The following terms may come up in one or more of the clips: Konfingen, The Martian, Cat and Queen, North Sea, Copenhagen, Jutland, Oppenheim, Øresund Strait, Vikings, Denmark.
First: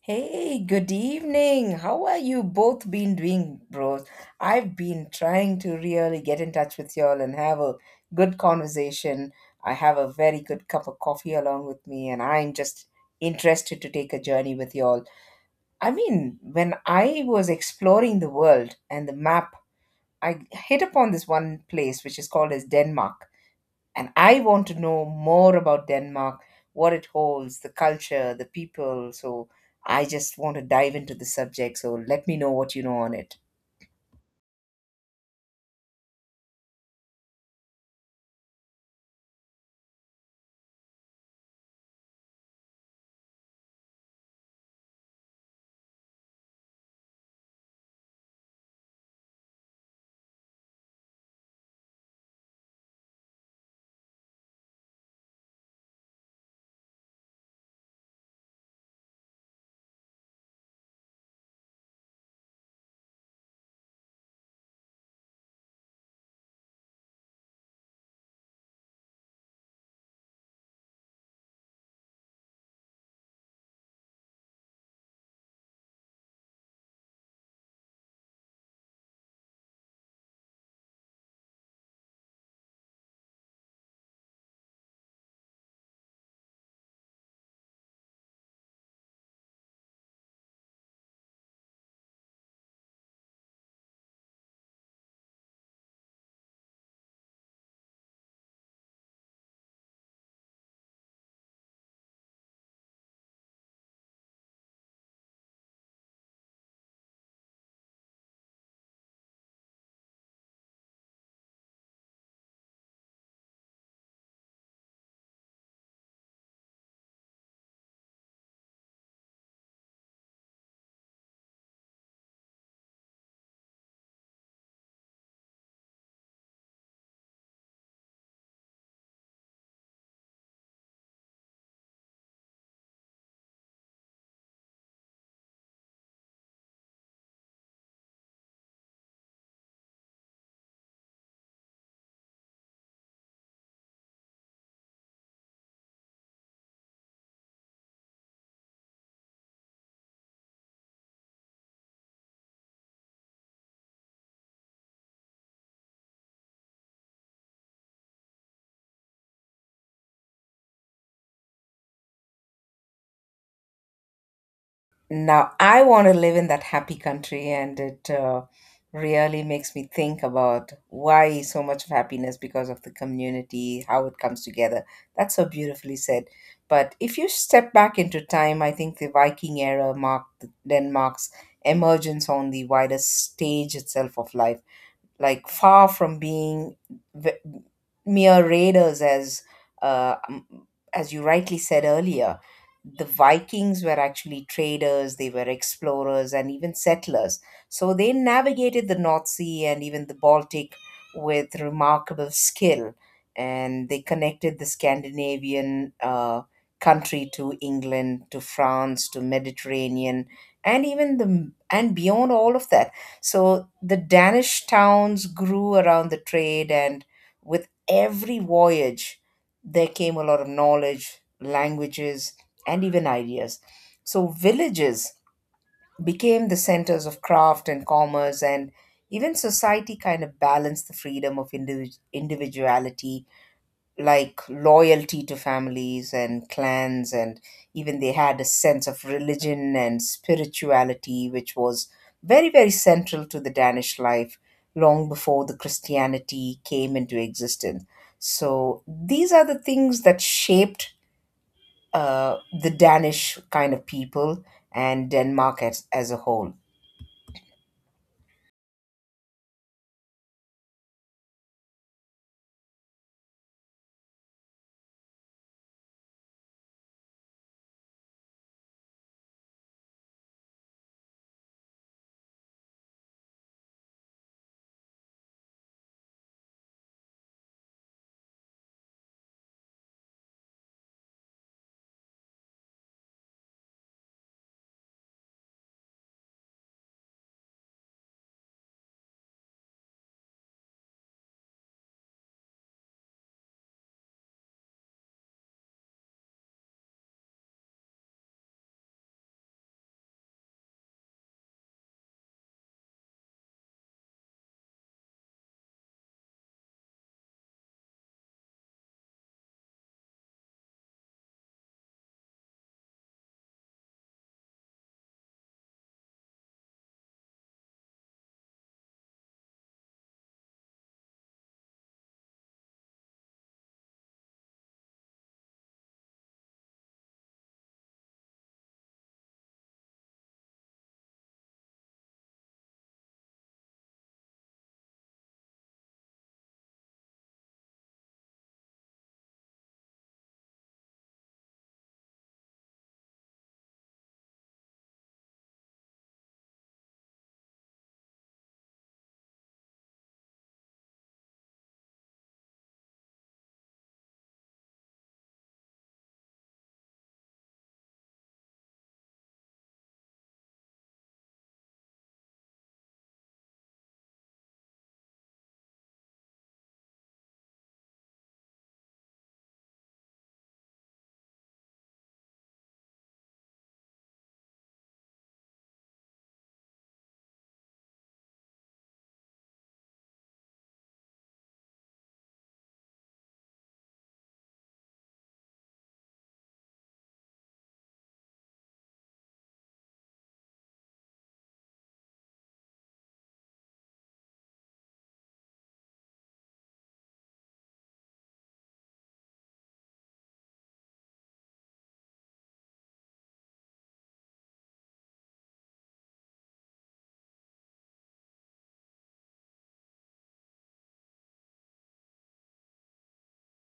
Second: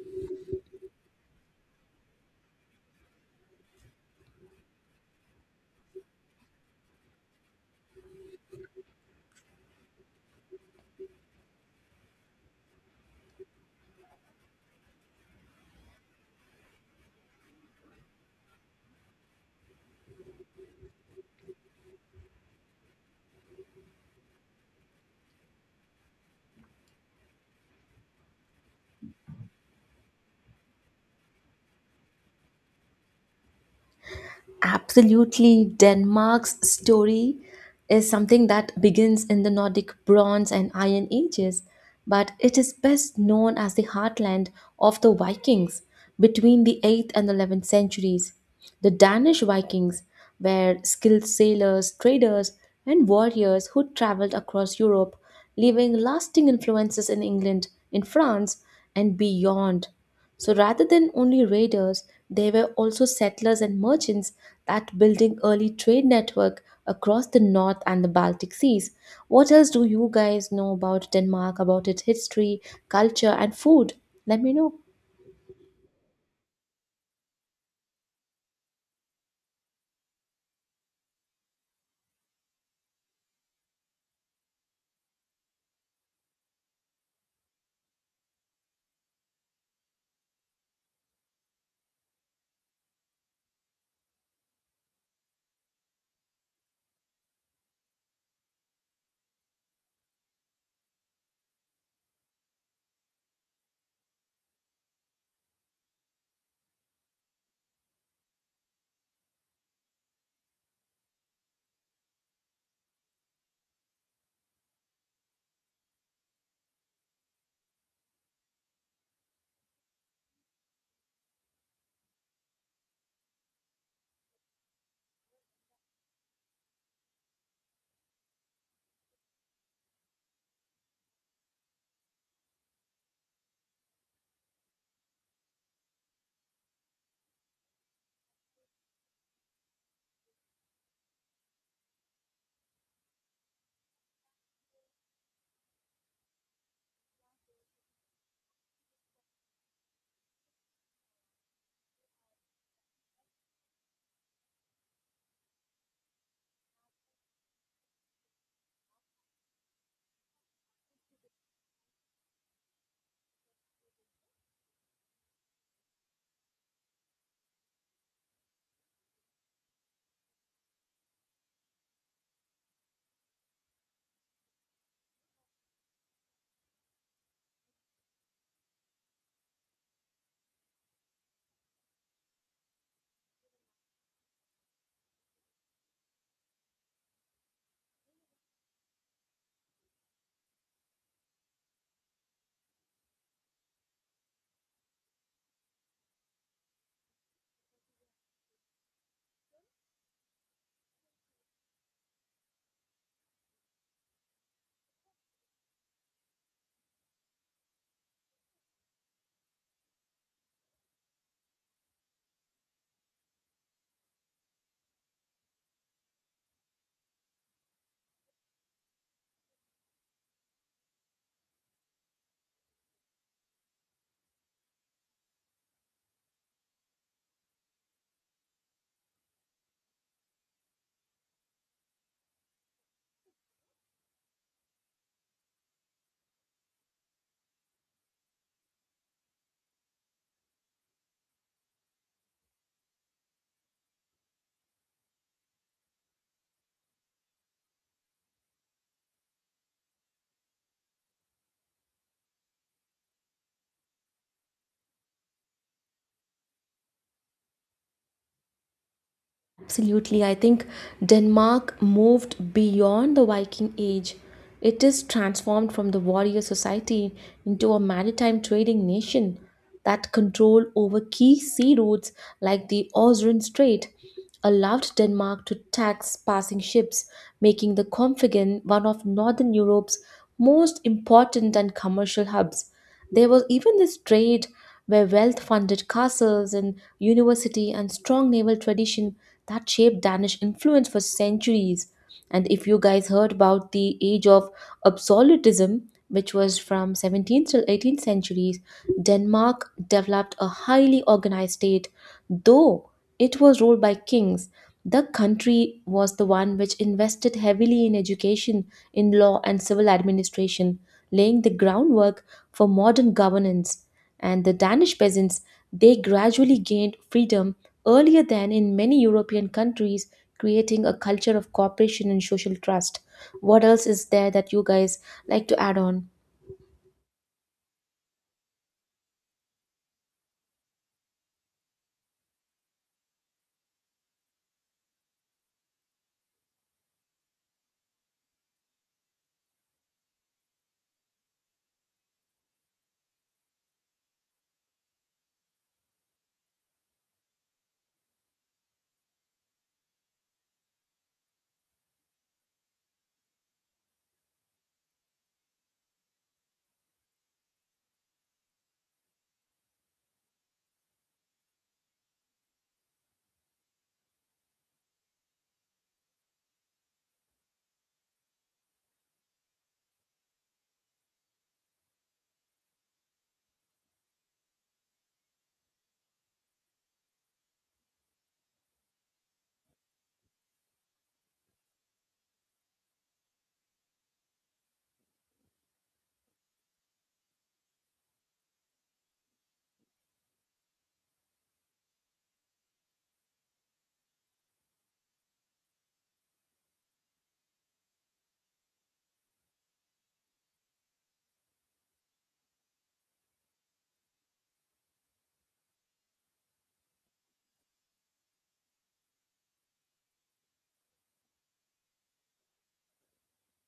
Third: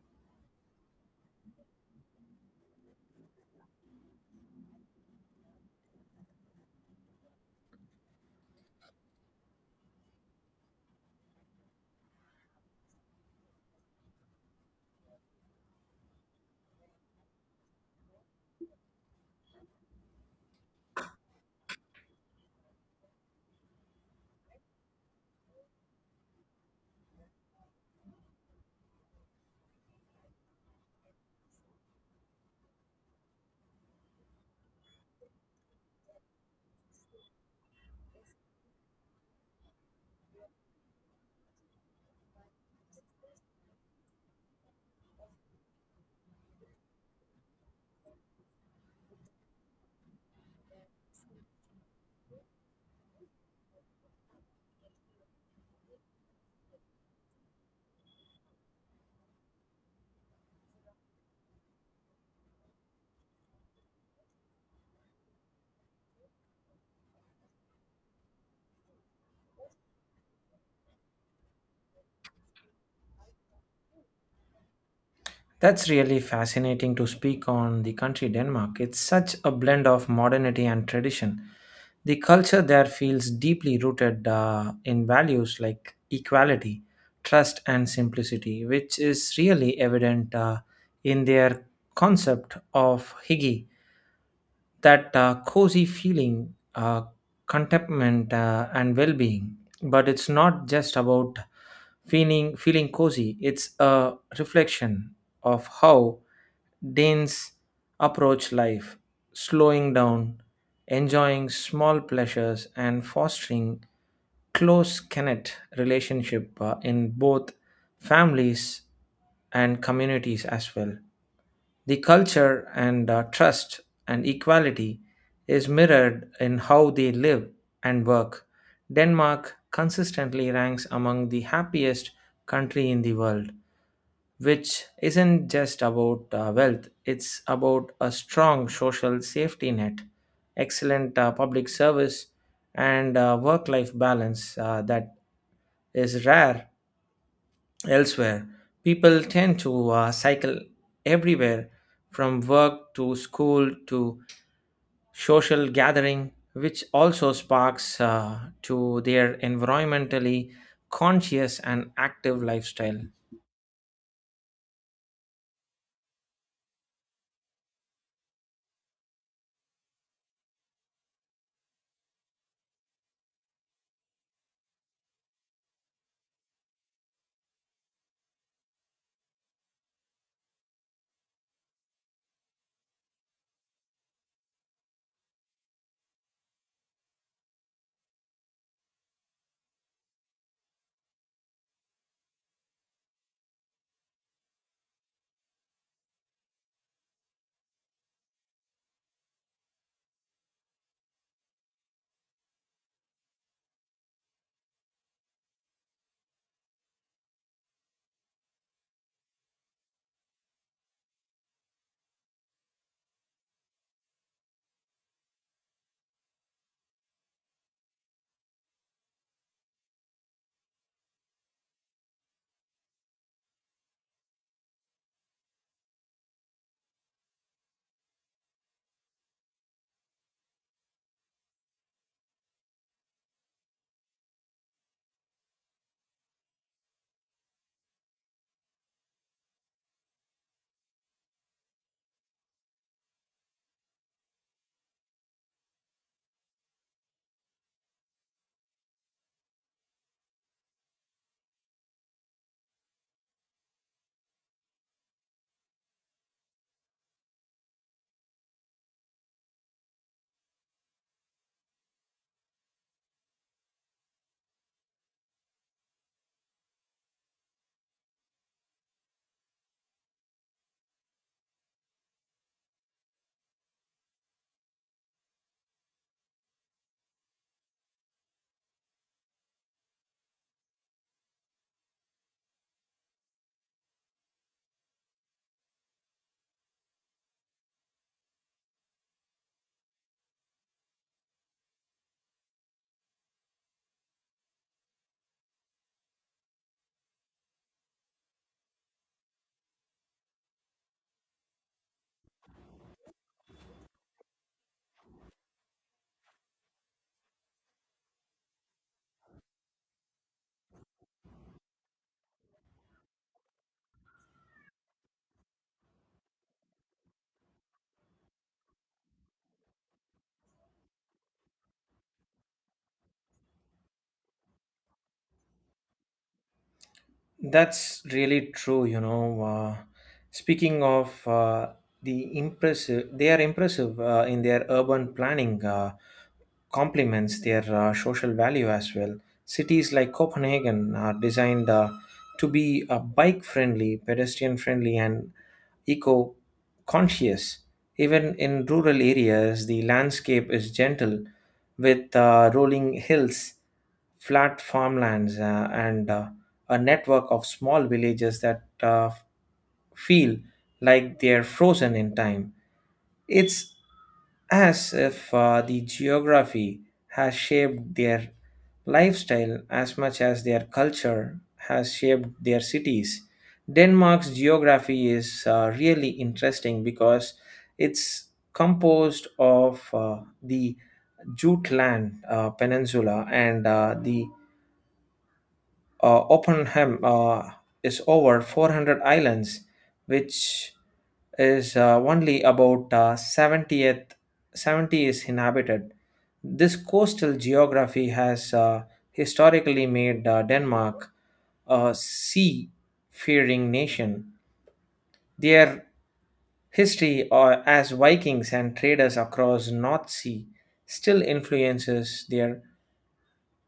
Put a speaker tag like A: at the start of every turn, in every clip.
A: Hey, good evening. How are you both been doing, bros? I've been trying to really get in touch with y'all and have a good conversation. I have a very good cup of coffee along with me, and I'm just interested to take a journey with y'all. I mean, when I was exploring the world and the map, I hit upon this one place which is called as Denmark. And I want to know more about Denmark, what it holds, the culture, the people. So I just want to dive into the subject. So let me know what you know on it.
B: Absolutely, Denmark's story is something that begins in the Nordic Bronze and Iron Ages, but it is best known as the heartland of the Vikings between the 8th and 11th centuries. The Danish Vikings were skilled sailors, traders, and warriors who traveled across Europe, leaving lasting influences in England, in France, and beyond. So rather than only raiders, they were also settlers and merchants that building early trade network across the North and the Baltic Seas. What else do you guys know about Denmark, about its history, culture and food? Let me know.
C: That's really fascinating to speak on the country Denmark. It's such a blend of modernity and tradition. The culture there feels deeply rooted in values like equality, trust, and simplicity, which is really evident in their concept of hygge, that cozy feeling, contentment, and well-being. But it's not just about feeling cozy. It's a reflection of how Danes approach life, slowing down, enjoying small pleasures, and fostering close connect relationship in both families and communities as well. The culture and trust and equality is mirrored in how they live and work. Denmark consistently ranks among the happiest country in the world, which isn't just about wealth. It's about a strong social safety net, excellent public service, and work life balance that is rare elsewhere. People tend to cycle everywhere from work to school to social gathering, which also sparks to their environmentally conscious and active lifestyle.
A: Now, I want to live in that happy country, and it really makes me think about why so much of happiness because of the community, how it comes together. That's so beautifully said. But if you step back into time, I think the Viking era marked Denmark's emergence on the wider stage itself of life, like far from being v- mere raiders, uh, um, as you rightly said earlier, the Vikings were actually traders, they were explorers and even settlers. So they navigated the North Sea and even the Baltic with remarkable skill, and they connected the Scandinavian country to England, to France, to Mediterranean, and even the and beyond all of that. So the Danish towns grew around the trade, and with every voyage, there came a lot of knowledge, languages, and even ideas. So villages became the centers of craft and commerce, and even society kind of balanced the freedom of individuality, like loyalty to families and clans, and even they had a sense of religion and spirituality which was very, very central to the Danish life long before the Christianity came into existence. So these are the things that shaped the Danish kind of people and Denmark as a whole.
B: Absolutely, I think Denmark moved beyond the Viking Age. It is transformed from the warrior society into a maritime trading nation that control over key sea routes like the Øresund Strait allowed Denmark to tax passing ships, making the Konfingen one of Northern Europe's most important and commercial hubs. There was even this trade where wealth funded castles and university and strong naval tradition that shaped Danish influence for centuries. And if you guys heard about the age of absolutism, which was from 17th till 18th centuries, Denmark developed a highly organized state, though it was ruled by kings. The country was the one which invested heavily in education, in law, and civil administration, laying the groundwork for modern governance, and the Danish peasants they gradually gained freedom earlier than in many European countries, creating a culture of cooperation and social trust. What else is there that you guys like to add on?
C: That's really true, you know. Speaking of the impressive, they are impressive in their urban planning, complements their social value as well. Cities like Copenhagen are designed to be bike friendly, pedestrian friendly, and eco conscious. Even in rural areas, the landscape is gentle with rolling hills, flat farmlands, and a network of small villages that feel like they're frozen in time. It's as if the geography has shaped their lifestyle as much as their culture has shaped their cities. Denmark's geography is really interesting because it's composed of the Jutland Peninsula and the Oppenheim is over 400 islands, which is only about 70th, 70 is inhabited. This coastal geography has historically made Denmark a sea-faring nation. Their history as Vikings and traders across North Sea still influences their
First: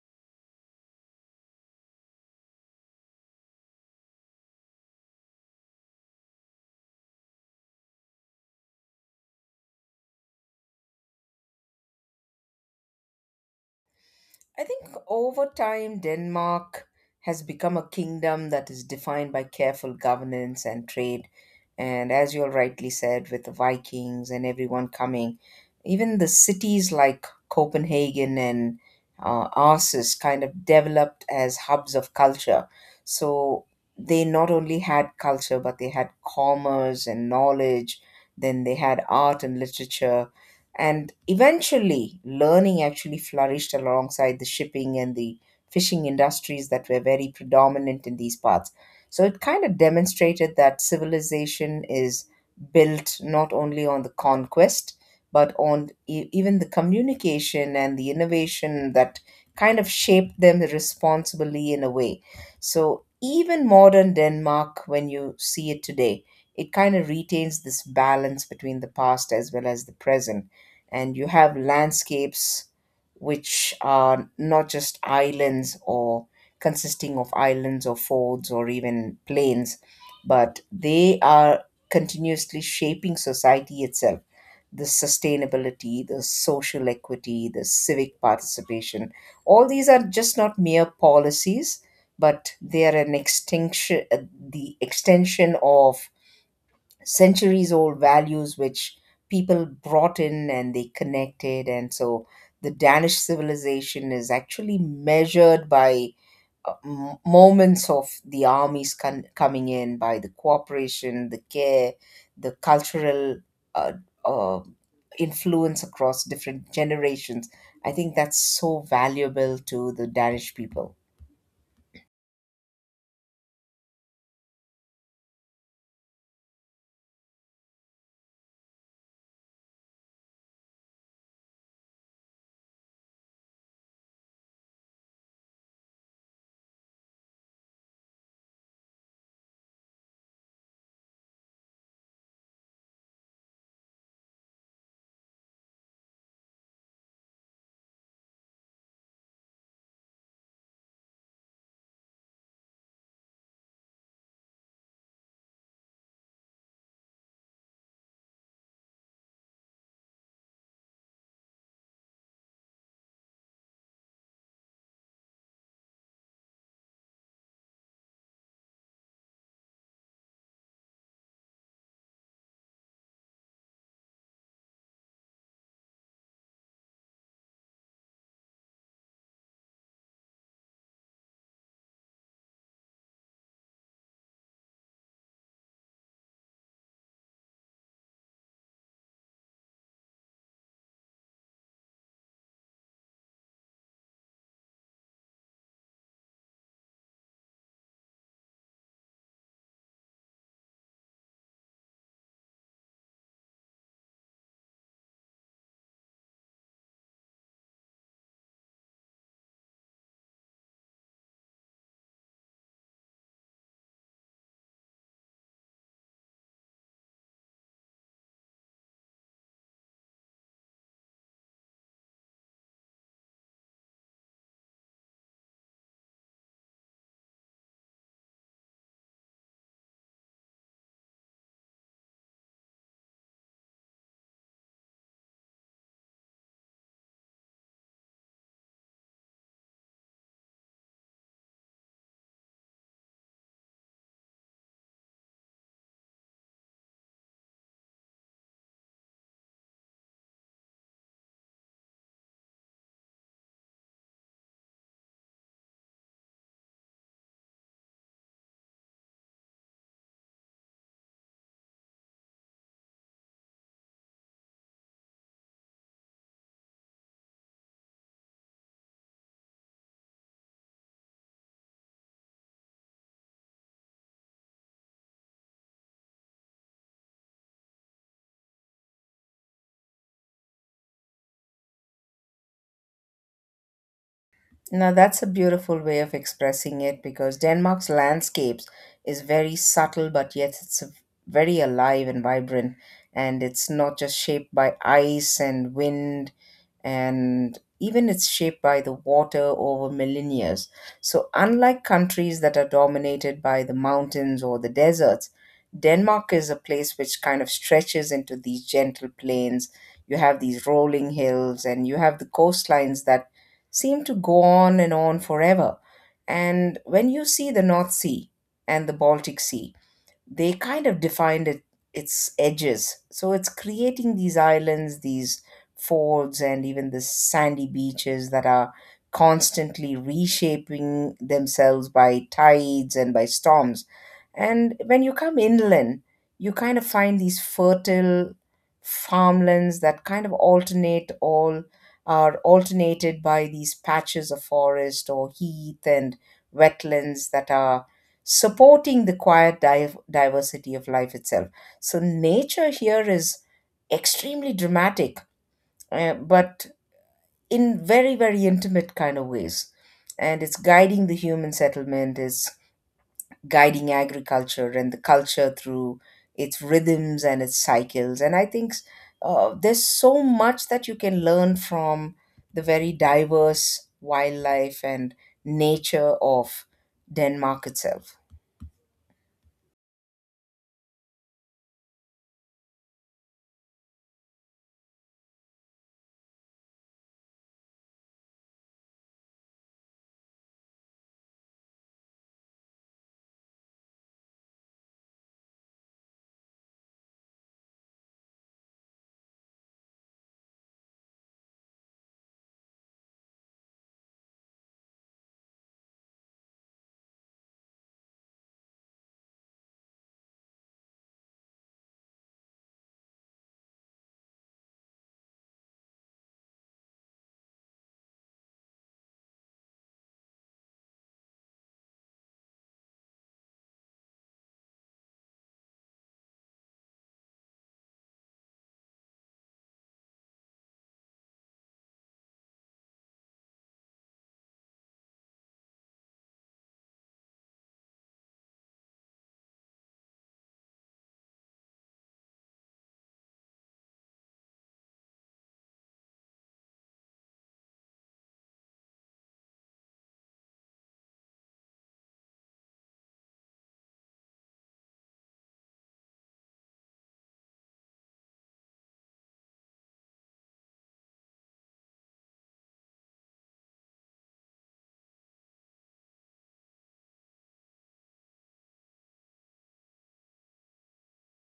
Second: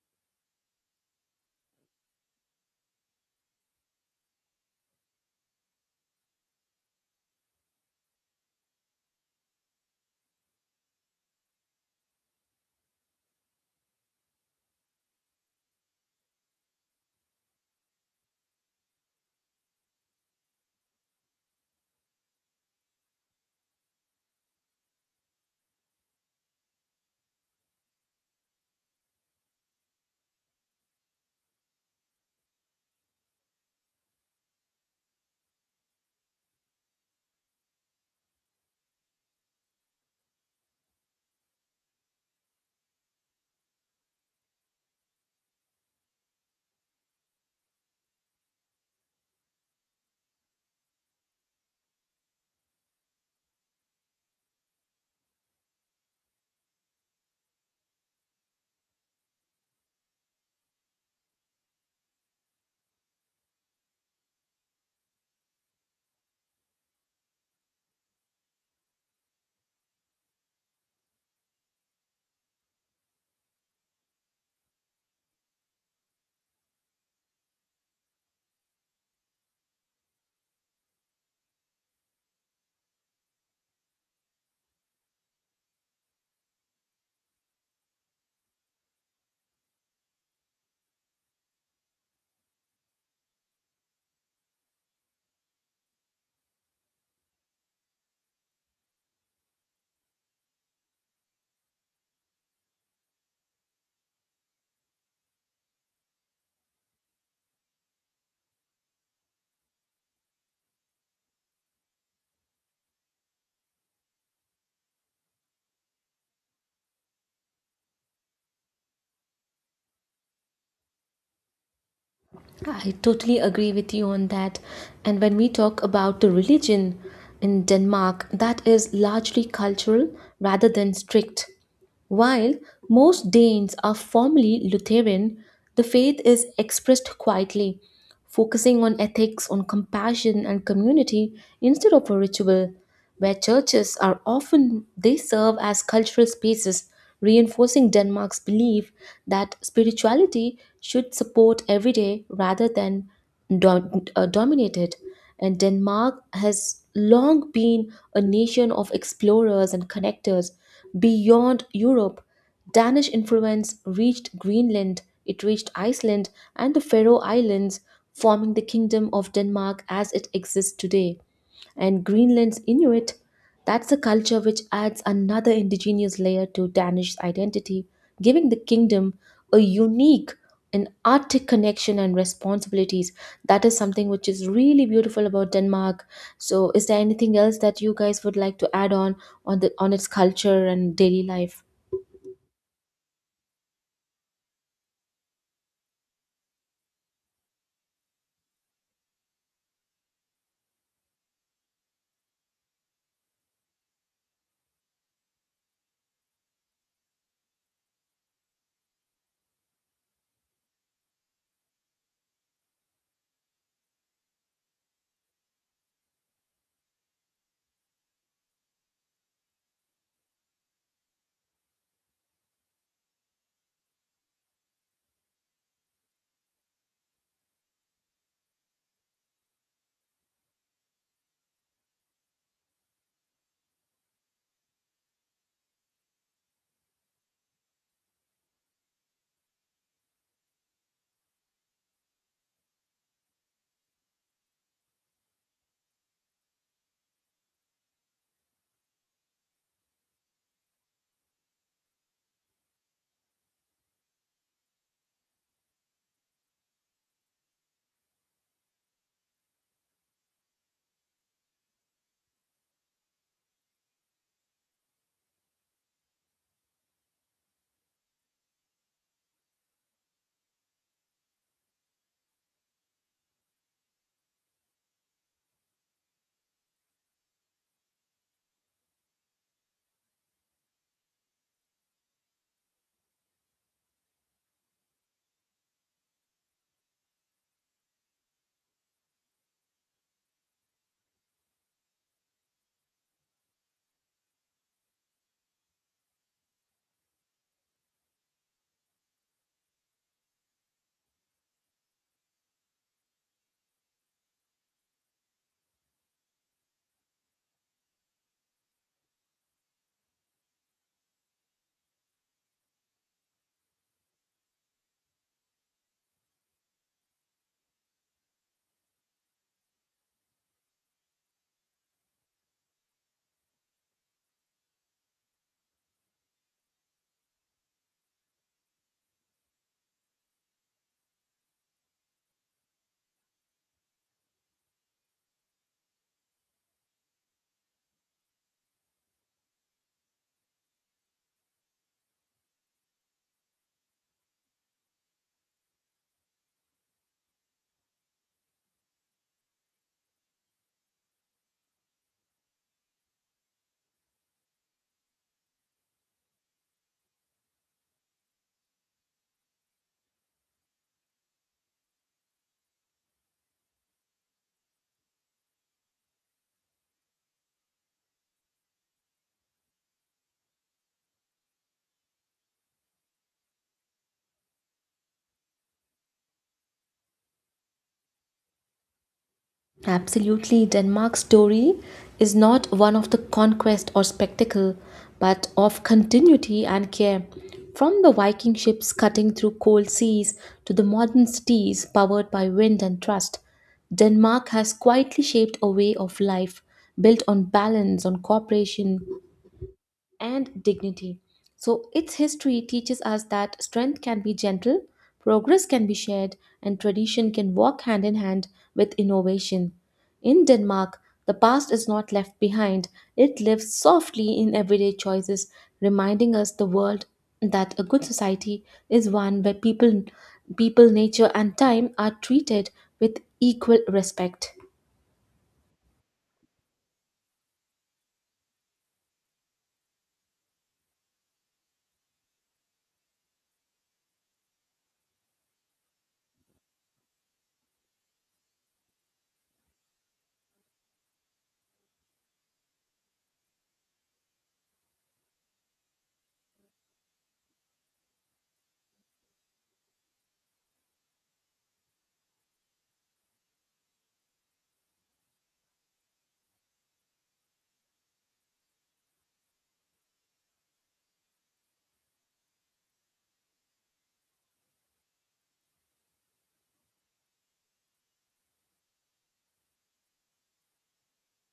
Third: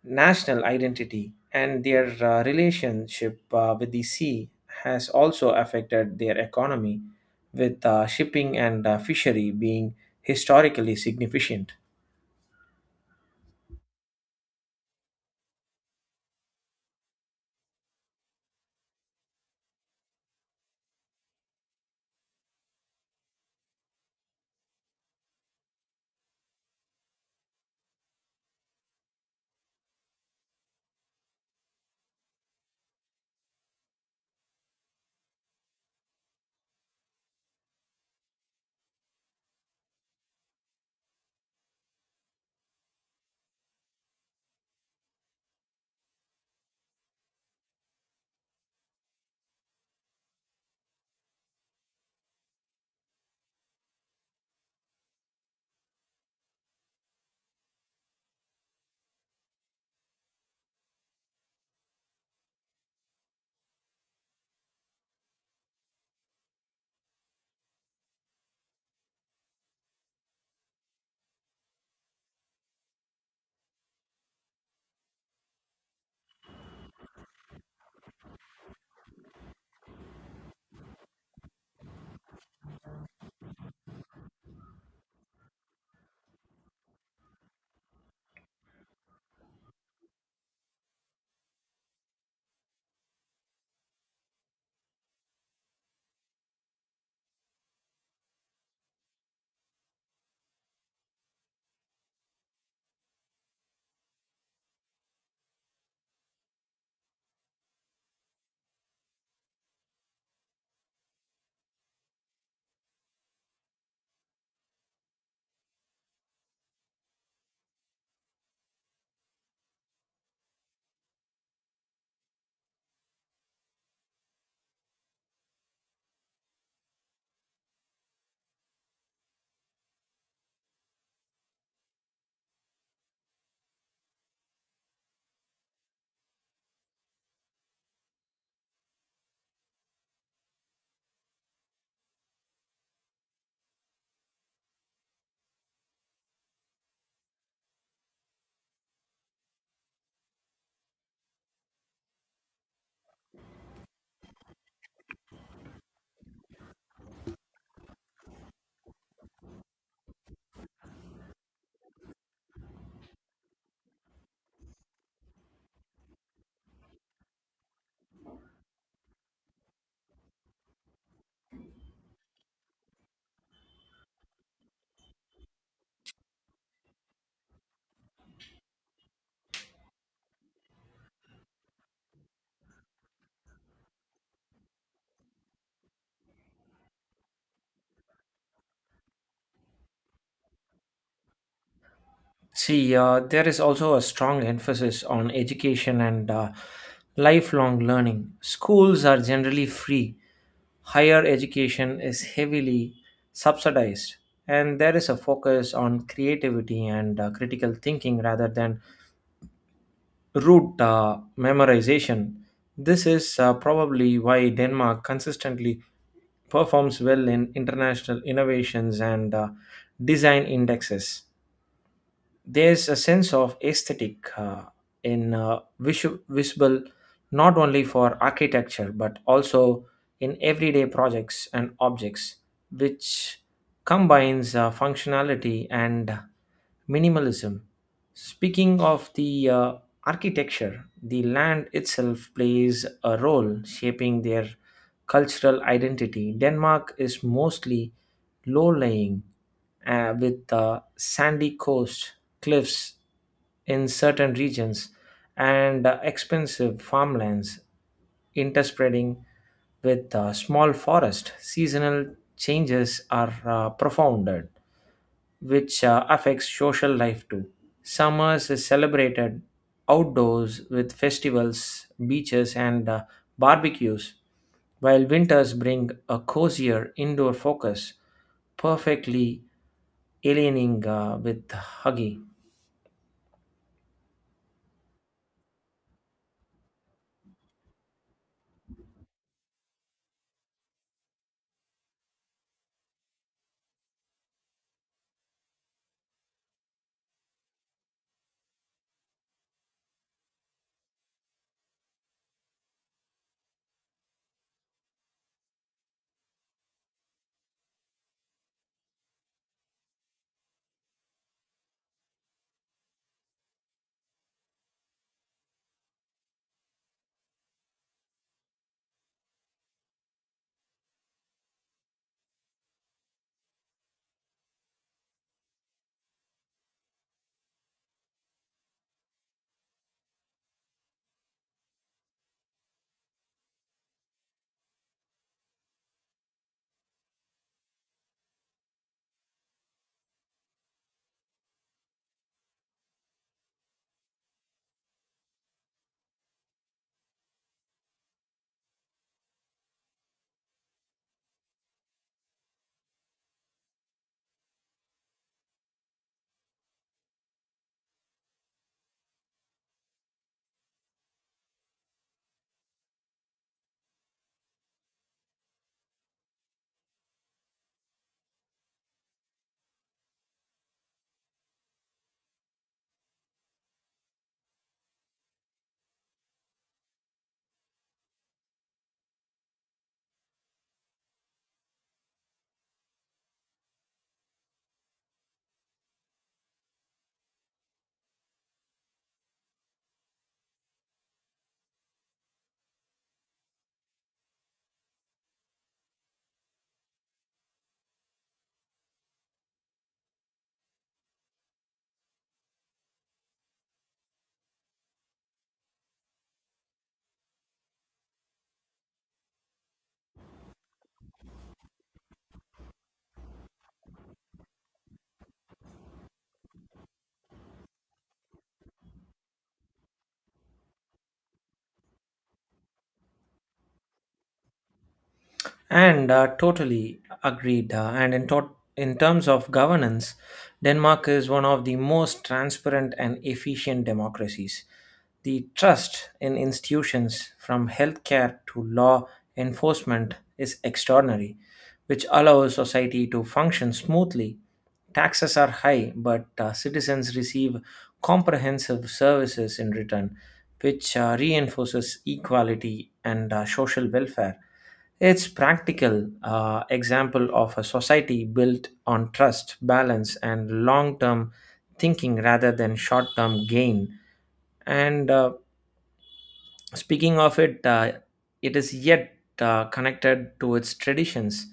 C: national identity, and their relationship with the sea has also affected their economy, with shipping and fishery being historically significant.
A: I think over time, Denmark has become a kingdom that is defined by careful governance and trade. And as you all rightly said, with the Vikings and everyone coming, even the cities like Copenhagen and Aarhus kind of developed as hubs of culture. So they not only had culture, but they had commerce and knowledge, then they had art and literature, and eventually, learning actually flourished alongside the shipping and the fishing industries that were very predominant in these parts. So it kind of demonstrated that civilization is built not only on the conquest, but on even the communication and the innovation that kind of shaped them responsibly in a way. So even modern Denmark, when you see it today, it kind of retains this balance between the past as well as the present, and you have landscapes which are not just islands or consisting of islands or folds or even plains, but they are continuously shaping society itself. The sustainability, the social equity, the civic participation, all these are just not mere policies, but they are an extinction, the extension of centuries old values which people brought in and they connected, and so the Danish civilization is actually measured by moments of the armies coming in, by the cooperation, the care, the cultural uh, uh, influence across different generations. I think that's so valuable to the Danish people.
B: I totally agree with you on that. And when we talk about the religion in Denmark, that is largely cultural rather than strict. While most Danes are formally Lutheran, the faith is expressed quietly, focusing on ethics, on compassion, and community instead of a ritual where churches are often they serve as cultural spaces reinforcing Denmark's belief that spirituality should support everyday rather than dominate it. And Denmark has long been a nation of explorers and connectors beyond Europe. Danish influence reached Greenland, it reached Iceland and the Faroe Islands, forming the kingdom of Denmark as it exists today. And Greenland's Inuit, that's a culture which adds another indigenous layer to Danish identity, giving the kingdom a unique and Arctic connection and responsibilities. That is something which is really beautiful about Denmark. So, is there anything else that you guys would like to add on the on its culture and daily life?
C: See, there is also a strong emphasis on education and lifelong learning. Schools are generally free, higher education is heavily subsidized, and there is a focus on creativity and critical thinking rather than route memorization. This is probably why Denmark consistently performs well in international innovations and design indexes. There's a sense of aesthetic in visible not only for architecture but also in everyday projects and objects, which combines functionality and minimalism. Speaking of the architecture, the land itself plays a role shaping their cultural identity. Denmark is mostly low lying with sandy coast, cliffs in certain regions, and expensive farmlands interspreading with small forest. Seasonal changes are profound, which affects social life too. Summers is celebrated outdoors with festivals, beaches, and barbecues, while winters bring a cozier indoor focus, perfectly aliening with Huggy.
A: Now that's a beautiful way of expressing it, because Denmark's landscapes is very subtle, but yet it's very alive and vibrant, and it's not just shaped by ice and wind, and even it's shaped by the water over millennia. So, unlike countries that are dominated by the mountains or the deserts, Denmark is a place which kind of stretches into these gentle plains. You have these rolling hills and you have the coastlines that seem to go on and on forever. And when you see the North Sea and the Baltic Sea, they kind of defined it, its edges. So it's creating these islands, these fords, and even the sandy beaches that are constantly reshaping themselves by tides and by storms. And when you come inland, you kind of find these fertile farmlands that kind of alternate all are alternated by these patches of forest or heath and wetlands that are supporting the quiet diversity of life itself. So, nature here is extremely dramatic, but in very, very intimate kind of ways. And it's guiding the human settlement, it's guiding agriculture and the culture through its rhythms and its cycles. And I think there's so much that you can learn from the very diverse wildlife and nature of Denmark itself.
B: Absolutely, Denmark's story is not one of the conquest or spectacle, but of continuity and care. From the Viking ships cutting through cold seas to the modern cities powered by wind and trust, Denmark has quietly shaped a way of life built on balance, on cooperation, and dignity. So, its history teaches us that strength can be gentle, progress can be shared, and tradition can walk hand in hand with innovation. In Denmark, the past is not left behind, it lives softly in everyday choices, reminding us the world that a good society is one where people, nature, and time are treated with equal respect.
C: And totally agreed. And in, tot In terms of governance, Denmark is one of the most transparent and efficient democracies. The trust in institutions, from healthcare to law enforcement, is extraordinary, which allows society to function smoothly. Taxes are high, but citizens receive comprehensive services in return, which reinforces equality and social welfare. It's practical example of a society built on trust, balance, and long-term thinking rather than short-term gain. And speaking of it, it is yet connected to its traditions.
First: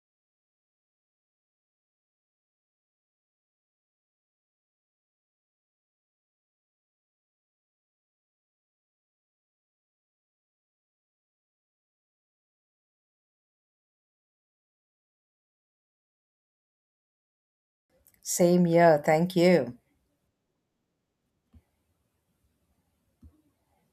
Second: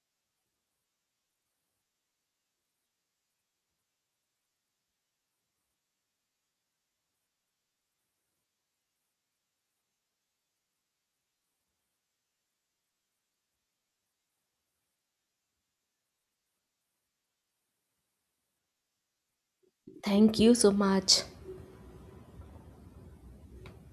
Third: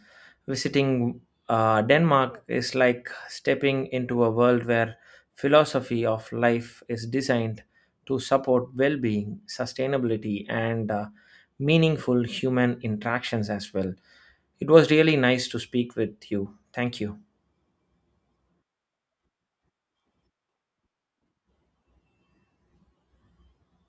C: Visiting Denmark is like stepping into a world where philosophy of life is designed to support well-being, sustainability, and meaningful human interactions as well. It was really nice to speak with you. Thank you.
A: Same here. Thank you.
B: Thank you so much.